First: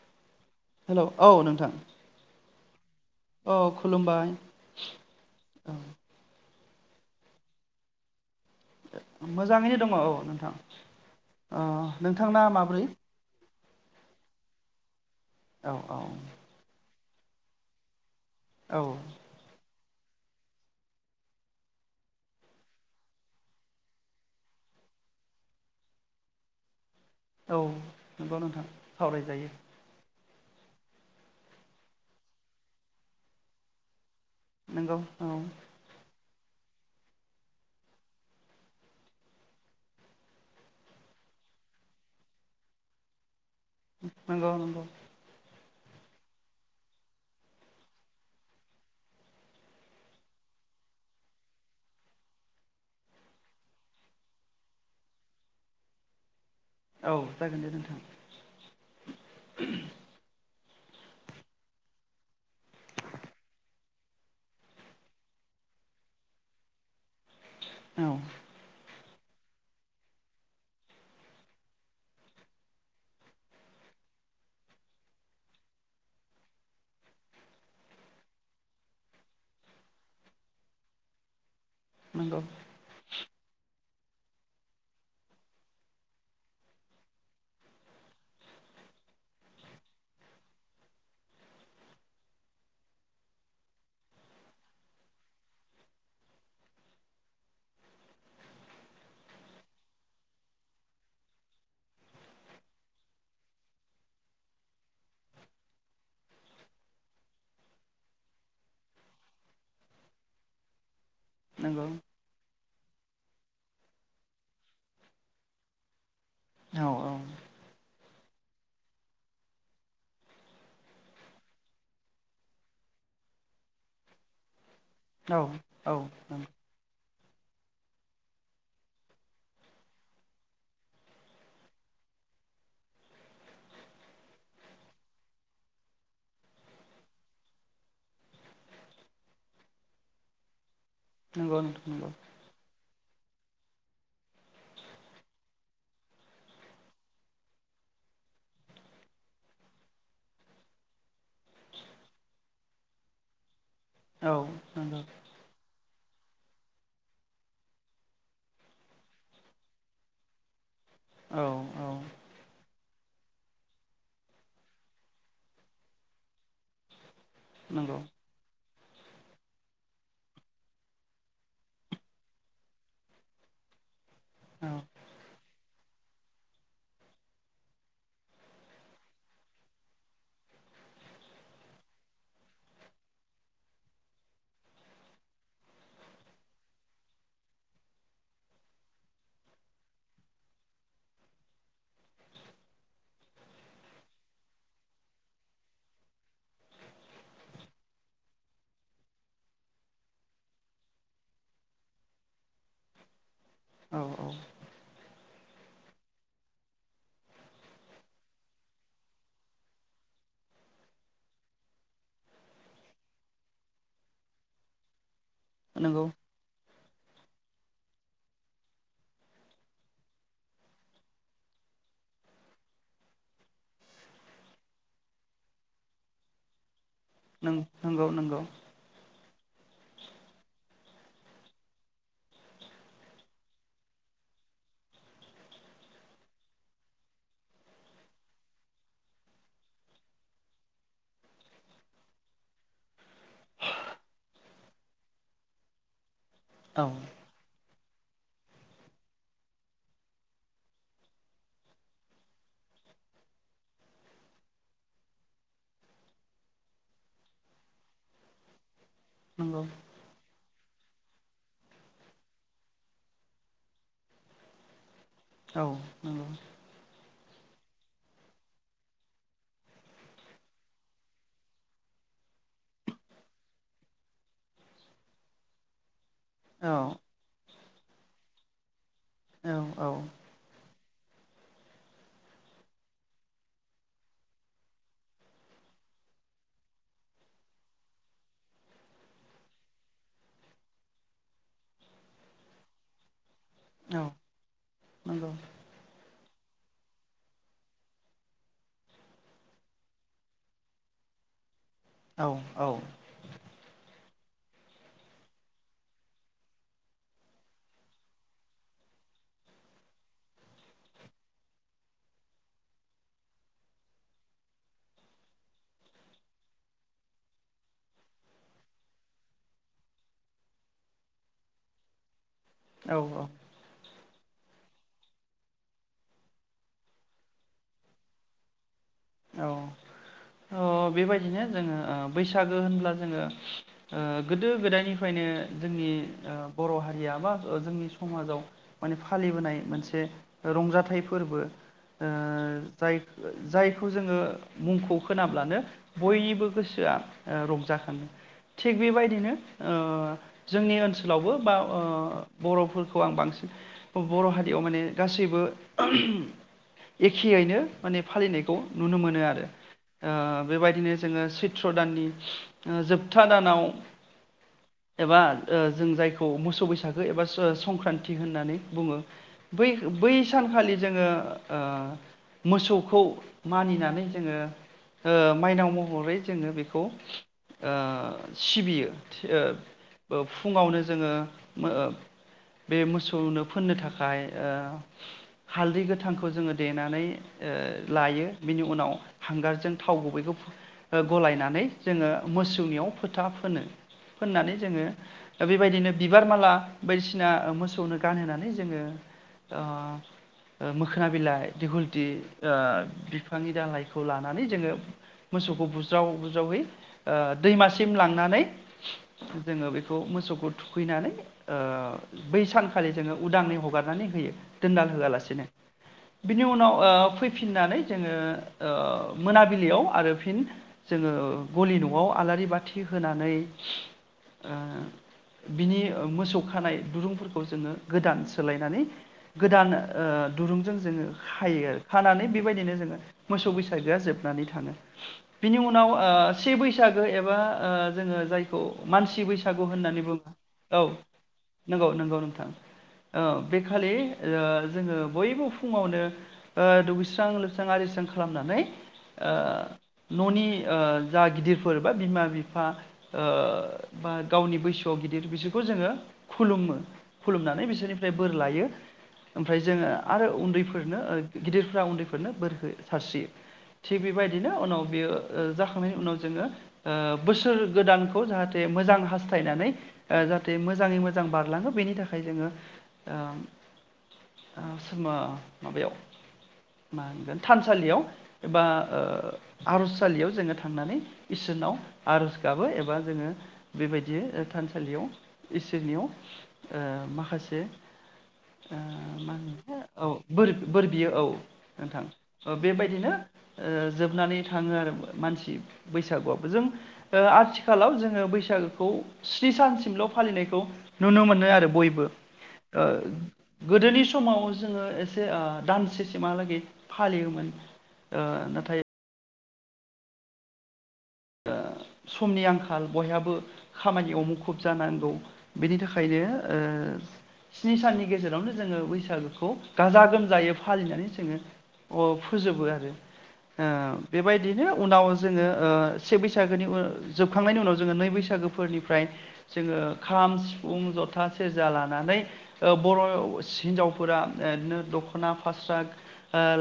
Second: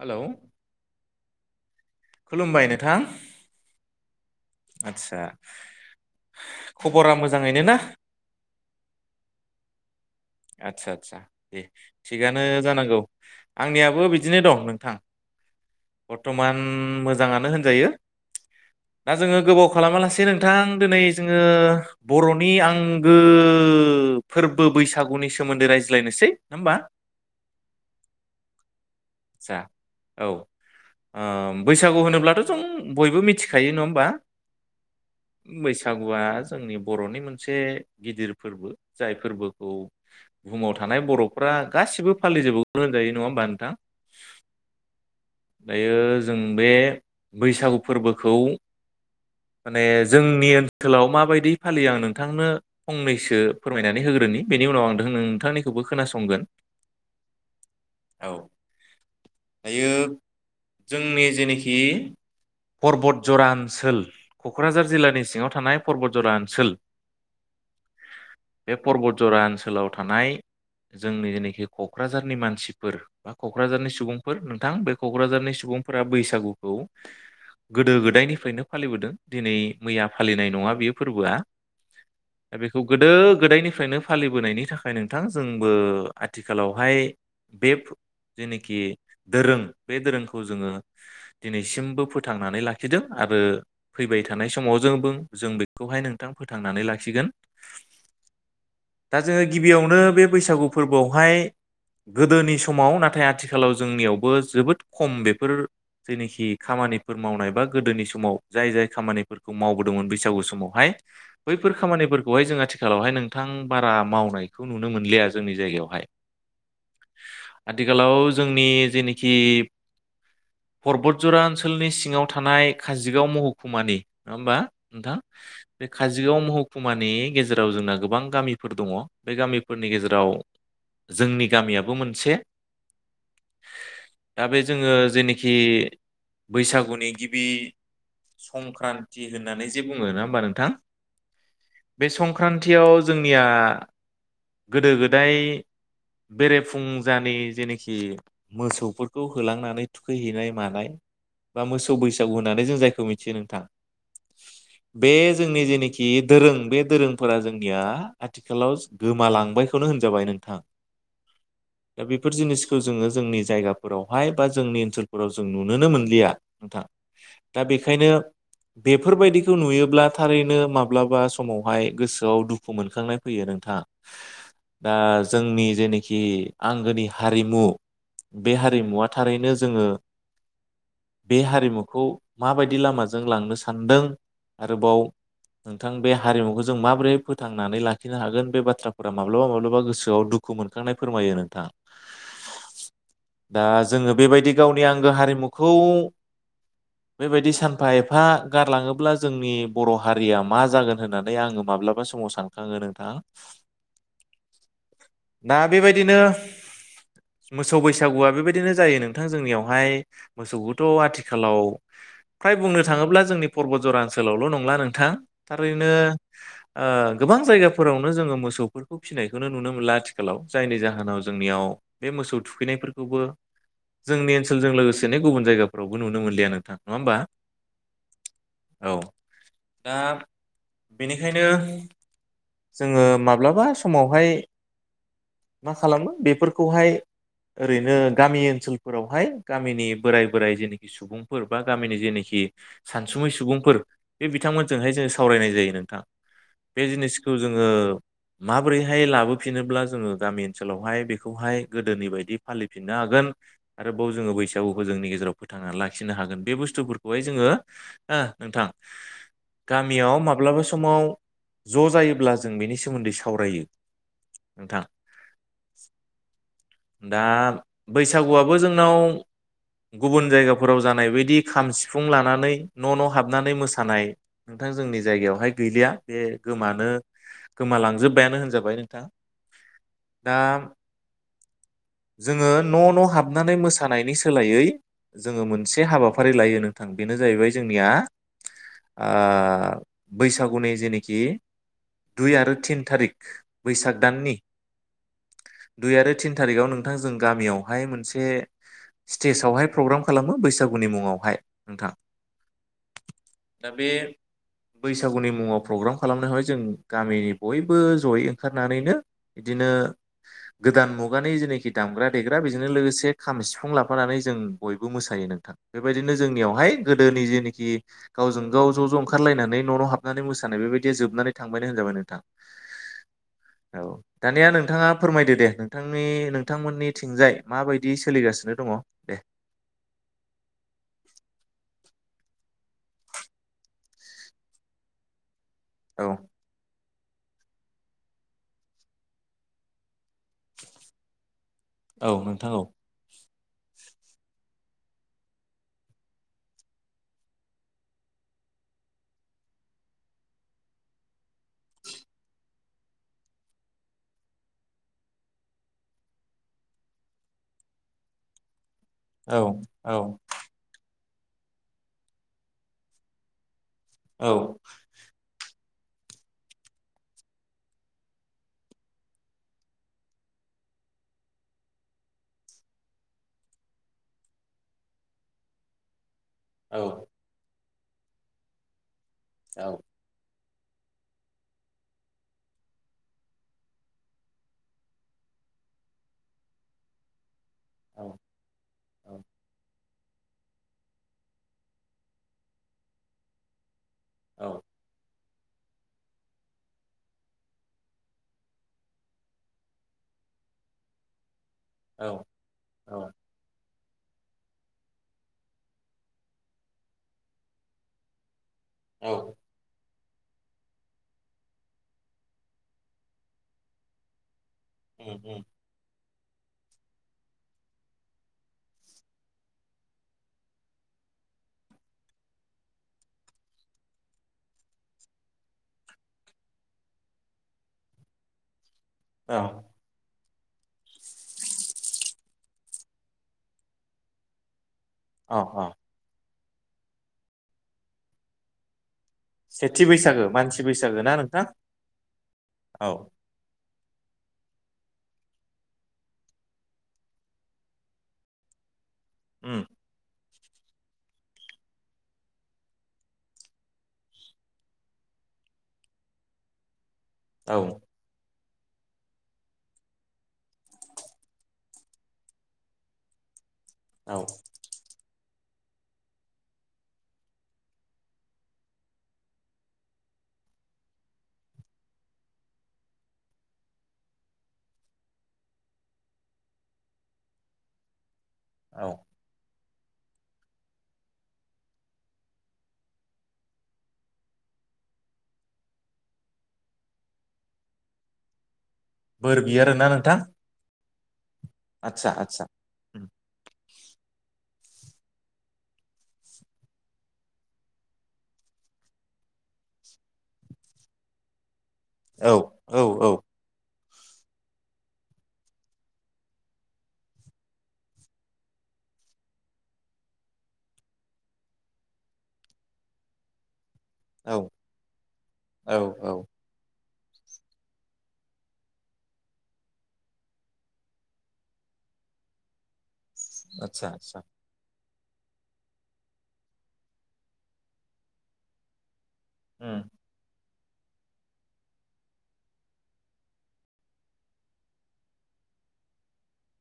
Hello hello औ नोंथां खुलुमबाय नोंथां औ खुलुमबाय आदसा औ खबरा मोजाङैनो ना मोजाङैनो दङ औ नोंथां आतसा आतसा अ दे नोंथांना थिगानो माब्रै जानांगौ आंनियाबो बिदिनो दं नोंथां औ औ बरथमान मो जाङानो होनजायो औ दा जोङो गोबाव खालामालासे नोंथां दिनै जोङो बरनि आंगो फोरबो बैसाग सागुनि सोमोन्दै रायज्लायनोसै नङा होमबा औ नोंगौ नोंथां सावरायजायो आदसा औ ओ बैसागु होनोब्लाथ जों बयबो मिथिखायो नङा होमबा नंगौ औ बैसागुआ जोंनि बरनि मोनसे गिदिर फोरबो जाय फोरबोखौ बुहुमाव थानाय बरफ्रा गासिबो फालिजोबबो होनजायो नङा होमबा नो नंगौ नंगौ दायो जों बे बैसागु फोरबोखौ माने जोंनि ओनसोलाव माबायदि फालियो आं नोंथांनो फंनैसो फोरमायनानै होग्रोनि बेनि उनाव आं नोंथांनिखौबो खोनासंगोन औ जागोन दे नोंथां औ दायो जोंनि जेनोखि पर्बत जरा ओनसोल कक्राझार जिल्लानि सिङाव थानाय पर्बत जरा ओनसोल औ बे परबत जरा ओनसोलाव थानाय जोंनि जेनोखि कक्राझारनि मानसिफोर बा कक्राझारनि सुबुंफोर नोंथां बे कक्राझारनि सुबुंफोरा बैसागुखौ गोदो गोदायनिफ्रायनो फालिबोदों दिनै मैया फालिनाय नङा बे फोरबोआ नंगौ दा बेखौ गोदो गोदायनिफ्रायनो फालिबोनायनि थाखाय नोंथां जोंबो आथिखालावहाय बे फो जेनोखि दोरों बे दोरोंखौ जोङो दिनैसिमबो फोथांनानै लाखिदों आरो फैबाय थानाय समाव जों जों बेखौहाय नोंथां फोथांनानै लाखिगोन दा जोङो गिबियावनो बे बैसागु फोरबोआवहाय गोदोनि समाव नाथाय आथिखालाव जोंनियावबो जोबोद खम बेफोर जेनिखि खामानिफोर मावनाय बा गोदोनि समाव जाय जाय खामानिफोरखौ मावबोदोंमोन बैसागु समावहाय बैफोर नंगौ खामानिफोरखौहाय जोंहा आथि खालावहाय नोंथां बारा मावनायखौ नुनो मोनलिया जोंनि जायगायावहाय औ आथिखालाव जोंनि जेनोखि परबतजरा ओनसोलनि सिङाव थानाय काजिगाव महकुमानि नङा होमबा? नोंथां औ बे औ काजिगाव महकुमानि गेजेराव जोंना गोबां गामि फोर दङ बे गामिफोरनि गेजेराव जोंनि गामियाबो मोनसे दा बे जोङो जेनोखि बैसागुनि गिबि संक्रान्ति होननानै जे बुङो नङा होमबा नोंथां? नंगौ नोंथां बे नंगौ संक्रान्तियाव निया गोदो गोदाय बेरेफुंजानि जेनोखि मोसौफोरखौ होलांनानै थुखैहैनाय मानाय बा मोसौ बैसागु होननानै जों जायखौ मिथियो नोंथां। औ नंगौ बे जोंनि जेनोख कि दोरों बे दोरोंफोरा जोंनिया आथिखालाव गोमालांबायखौनो होनजाबाय नोंथां। औ औ दा बेफोर जिनिसखौ जोङो जोंनि जायगाफोरावहाय बा जोंनि ओनसोलफोराव जों नुनोनो मोनलिया नोंथां। दा नंगौ बेखायनो बेफोरबायदिखौ नुयोब्ला थारैनो माब्लाबा समावहाय गोसोआव दुखु मोन खांनाय फैयो नोंथां। औ दा जोंनि जेने खि आंगोनि हारिमु बे हारिमुवा थारैनो जोङो बे हारिमुखौ माबायदि लामाजों लांनो सानदों आरोबाव नोंथां बे हारिमुखौ जों माबोरै फोथां नानै लाखिनो हागोन बे बाथ्राफोरा माब्लाबा माब्लाबा गोसोआव दुखु मोनखांनाय फोरमायो नोंथां। दा जोंङो बेबायदि गावनि आंगो हारिमुखौ बेबायदि सानफा एफा गारलांङोब्ला जोंनि बर' हारिया मा जागोन होननानै आंङो माब्लाबा समाव सान आंङो नोंथां औ औ दा बेबायदिनो मोसौ बैसागुआ बेबायदिनो जायो नोंथां जोंनियावहाय मोसौखौथ' आथिखालाव फ्राय बुंनो थांङोब्ला जोंनि पर्बतजरा ओनसोलावल' नंला नोंथां। थारैनो नंगौ ओ यगाफोरावनो जोंङो मोसौफोरखौ फिसिनायखौनो नुनो मोनला आथिखालाव जायनि जाहोनाव जोंनियाव बे मोसौ थुखैनायफोरखौबो जोंनि ओनसोलजों लोगोसेनो गुबुन जायगाफोरावबो नुनो मोनलिया नोंथां। नङा होमबा नों नंगौ नंगौ औ दा बेनिखायनो जोंङो माब्लाबा समावहाय मा खालामो बेफोरखौहाय ओरैनो गामि ओनसोलफोरावहाय गामिनि बोराय बोराइ जेनोखि सुबुंफोर बा गामिनि जेनोखि सानसुमै सुबुंफोर बे बिथांमोनजोंहाय जोङो सावरायनाय जायो नोंथां। बे औ जिनिसखौ जोंङो माबोरैहाय लाबोफिनोब्ला जोंङो गामि ओनसोलावहाय बेखौहाय गोदोनि बायदि फालिफिननो हागोन आरोबाव जोंङो बैसागुखौ जोंनि गेजेराव फोथांनानै लाखिनो हागोन बे बुस्थुफोरखौहाय जोंङो ओ नोंथां नंगौ गामियाव माब्लाबा स समाव ज' जायोब्ला जों बेनि सोमोन्दै सावरायो नोंथां। औ नंगौ दा बैसागुआबो जोंनाव गुबुन जायगाफोराव जानाय बदि खाम सिफुं लानानै न' न' हाबनानै मोसानाय नोंथां जोंनि जायगायावहाय गैलिया बे औ गोमानो गोमालांजोबबायानो होनजाबाय औ औ दा जोंङो न' न' हाबनानै मोसानायनि सोलायै जोंङो मोनसे हाबाफारि लायो नोंथां बेनो जाहैबाय जोंनिया ओ बैसागुनि जेनेख खि दुइ आरो तिन थारिख बैसाग औ दाननि नंगौ दुइ आरो थिन थारिकआव नोंथां जों गामियावहाय मोनसे स्टेजावहाय प्रग्राम खालामो बैसागुनि मुंङावहाय नोंथां औ दा बे बैसागुनि मुङाव प्रग्राम खालामनोहाय जों गामिनि बयबो जयै ओंखारनानैनो बिदिनो गोदान मुगानि जेनोखि दामग्रा देग्रा बेजोंनो लोगोसे खाम सिफुं लाफानानै जों बयबो मोसायो नोंथां बेबायदिनो जोंनियावहाय गोदोनि जेनोखि गावजों गाव ज' ज' ओंखारलायनानै न' न' हाबनानै मोसानाय बेबायद दि जोबनानै थांबायानो होनजाबाय नोंथां औ औ औ दानिया नोंथांङा फोरमायदो दे नोंथांनि नोंथांमोननि थिंजाय माबायदि सोलिगासिनो दंङ औ अ बेबायदिनो जोंङो बैसागो होनब्ला जोङो ओ गोदो गोदायनिफ्रायनो जोंनि औ ओ बर' हारि या बा जोंनि समाजाव माने फालिबोनाय मोनसे रंजाथाइ फोरबो ओ औ नोंथां औ जाय ओ जाय खौ जोङो मुंखौ खोनाब्लानो बयनिबो गोसोआ ओ रंजाखाङो थिग बेबायदिनो ओ जोंनि ओनसोलावबो बा ओ बर'फोरखौ आं बांसिन बर' हारियाव माने गासैबो एखेयैनो माने फालिनायखौ नुनो मोनो औ आरो औ ओ बेबायदिनो जोङो सैथ्र दाननि ओ जोबथा दानाव औ एबा ओ जों जायखौ मोसौ बैसागो एबा सं संक्रान्ति होननानै बुङो बै बै सानखालि जोङो ओ मोसौखौ मानिनानै जोङो ओ माइनाव महरै जोङो औ बेखौ ओ सिबियो सि ओब औ बोब फुङावनो जोङो बे मोब मोसौनो फोननो थाखाय ओ हालदै गोथांखौ जोङो देनानै ओ लायो नि उनाव हांगारजों थाव गुबैखौ गलायनानै जोङो मोसौनियाव फोथा फोनो फोननानै औ जोङो बेबायदिनो बिबार माला बायदिसिना मोसौनो गानहोनानै जोङो अ मोखोना बिलाइ दिगुलथि औ ओ औ आ दालायखौ लानानै जोङो मोसौखौ बुज्राव बुज्रावै ओ दैमासिम लांनानै औ जोङो बे खौ मोसौखौ थुखैनानै ओ बै सानखालि जोङो उदाङै हगारनानै होयो। दोनदाल उम उम होआलासिनो। बिनि उनाव ओ फैफिननानै जोङो ओ मोनाबिलियाव आरो फिन जोङो गलि न'आव आलारि बाथि होनानै ओ बिनि मोसौ खानाय दुरुंफोरखौ जोङो गोदान सोलायनानै औ गोदान ओ दुरुंजों जोङो खायो आरो खानानै बेबायदिनो जोङो मोसौ बैसागोआ जोबनानै थाङो। औ बिनि औ उनाव ओ से बैसागो एबा ओ जोङो जायखौ मानसि बैसागु सेथि होननानै बुङो बैसागो मानसि औ बैसागो ना नोंथां नंगौ-नंगौ नोंथां औ बे बे खालि ओ जोङो बयबो फुङावनो ओ दुगैस्रां लोब स्रां आरिस्रां खालामनानै ओ उम न'नि जा गिदिरफोर बा बिमा-बिफा बा गावनि बैसोआव गिदिर बिसोरखौ जोङो खुलुमो। औ खुलुमनानै बिसोरनिफ्राय बोर लायो, ओमफ्राय जों आरो उन्दैफोरनो गिदिरफ्रा उन्दै फोरनो बोरखौ सारस्रियो। थिग औ बेबायदिनो उनाव बियो जाखांनायनि उनाव जोङो बोसोर गोदानखौ जाहाथे मोजां हास्थायनानै जाहाथे मोजाङै मोजां बारलाङो बेनि थाखाय जोङो थानसालियाव एबा औ आर'जसालियाव जोङो थांनानै इसोरनाव आर'ज गाबो एबा जोङो बेबायदि थानसालियाव इसोरनियाव माखासे बोर बियो आरोना नोंथां बोर बियो। बियो औ। आदसा आदसा नोंथां उम बेबायदिनो जोबनानै थाङो आरो मानसि बैसागुआबो। जों आथिखालाव जोङो बैसागुखौ स्नि सानसिमल' फालिनायखौ नुनो मोनो आरो बयबो औ औ औ बो गोदोनि समाव जोङो एसे दानसेसिमहालागै फालियोमोन नाथाय समनि आंखाल बयहाबो खामानियाव औ मुखुब जानांगौ बेनि औ औ थाखायनो स्नि साननि गेजेरावनो जोङो बैसागोखौ गाजा-गोमजायै फालिनानै जोङो फोजोबो आरो। ओ आदसा आदसा बेबायदिनो उनाव जोङो ओ से बैसागोनि ओ जोबखांनायनि उनाव जोङो नै बैसागोफोरनिफ्राय जोङो उम खाम सिफुं जथा सेरजा लानानै बर हिनजावफोरा बिदिनो दखना फास्रा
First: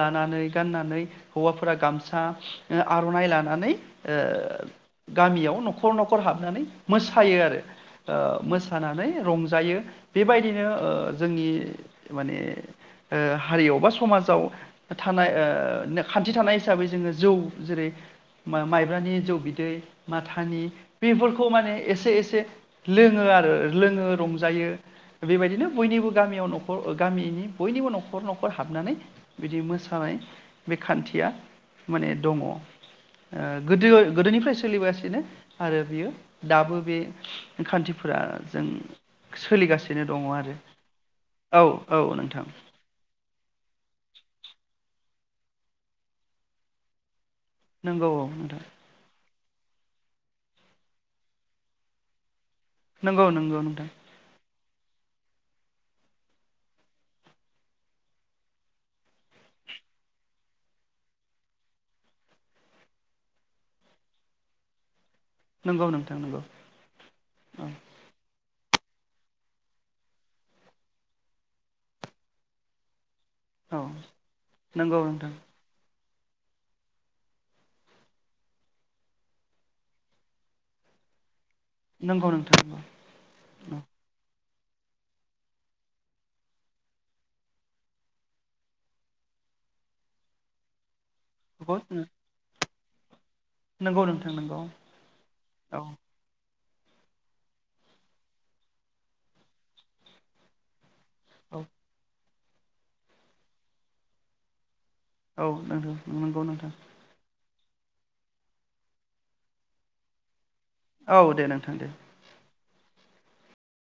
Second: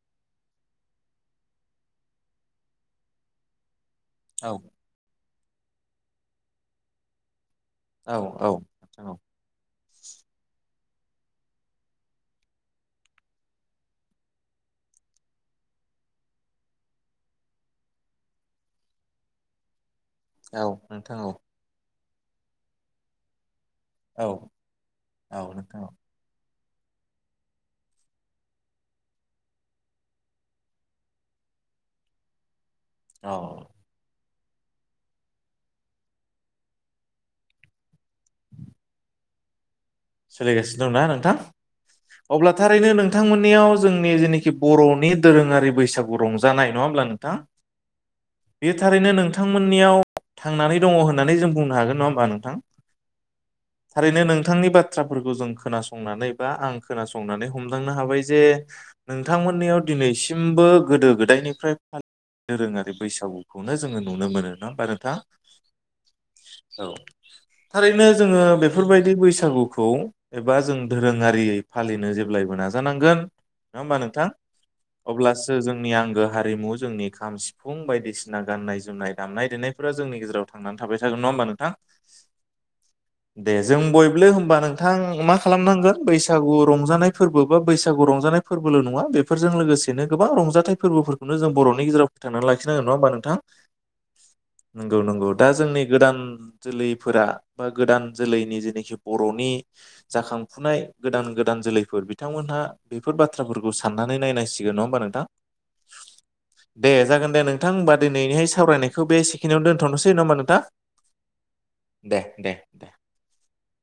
लानानै गाननानै हौवाफोरा गामसा आरनाइ लानानै औ ओ गामियाव नखर नखर हाबनानै मोसायो आरो औ ओ औ नोंथां मोसानानै औ रंजायो बेबायदिनो ओ जोंनि माने ओ हारियाव बा समाजाव थानाय खान्थि थानाय हिसाबै जोङो जौ जेरै माइ ब्रानि जौ बिदै माथानि औ नोंथां औ बेफोरखौ माने ए से एसे लोङो आरो लोङो औ रंजायो औ बेबायदिनो नोंथां औ बयनिबो गामियाव नख गामिनि बयनिबो नखर नखर हाबनानै बिदि मोसानाय बे खान्थिया माने दङ औ ओ गोदो गोदोनिफ्राय सोलिबोगासिनो आरो बियो दाबो बे खान्थि फोरा जों सोलिगासि सोलिगासिनो दंना नोंथां औ नोंथां अब्ला थारैनो नोंथांमोननियाव जोंनि जेनोखि बरनि दोरोङारि बैसागु रंजानाय नङा होमब्ला नोंथां? नंगौ औ नोंथां बेयो थारैनो नोंथांमोननियाव थांनानै दङ होननानै जों बुंनो हागोन नङा होमबा नोंथां? नंगौ नंगौ नोंथां थारैनो नोंथांनि बाथ्राफोरखौ जों खोनासंनानै बा आं खोनासंनानै हमदांनो हाबाय जे नोंथांमोननियाव दिनैसिमबो गोदो गोदायनिफ्राय फालि दोरोङारि बैसागुखौनो जोङो नुनो मोनो नङा होमबा नोंथां? नंगौ नोंथां नंगौ औ औ थारैनो जोङो बेफ फोरबायदि बैसागु खौ एबा जों धोरोङारि फालिनो जेब्लायबो नाजानांगोन। औ नङा होमबा नोंथां नंगौ नोंथां अब्लासो जोंनि आं गो हारिमु जोंनि खाम सिफुं बायदिसिना गाननाय जोमनाय दामनाय देनायफोरा जोंनि गेजेराव थांनानै थाबाय थागोन नङा होमबा नों थां नंगौ नोंथां नंगौ दे जों बयब्लो होमबा नोंथां मा खालामनांगोन बैसागु रंजानाय फोरबो बा बैसागु रंजानाय फोरबोल नङा बेफोरजों लोगोसेनो गोबां रंजाथाइ फोरबोफोर खौनो जों औ बरनि गेजेराव फथांना लाखि खिनांगोन नङा होनबा नोंथां? नंगौ नोंथां नंगौ नंगौ दा जोंनि औ गोदान जोलैफोरा बा गोदान जोलैनि जेनोखि बरनि जाखांफुनाय गोदान गोदान औ जोलैफोर बिथांमोनहा बेफोर बाथ्राफोरखौ साननानै नायनांसिगोन नङा होनबा नोंथां? औ नंगौ नंगौ नोंथां दे जागोन दे नों नोंथां होनबा दिनैनि सावरायनायखौ बेसेकिनायावनो दोनथ'सै नङा होनबा नोंथां? औ दे नोंथां दे। दे।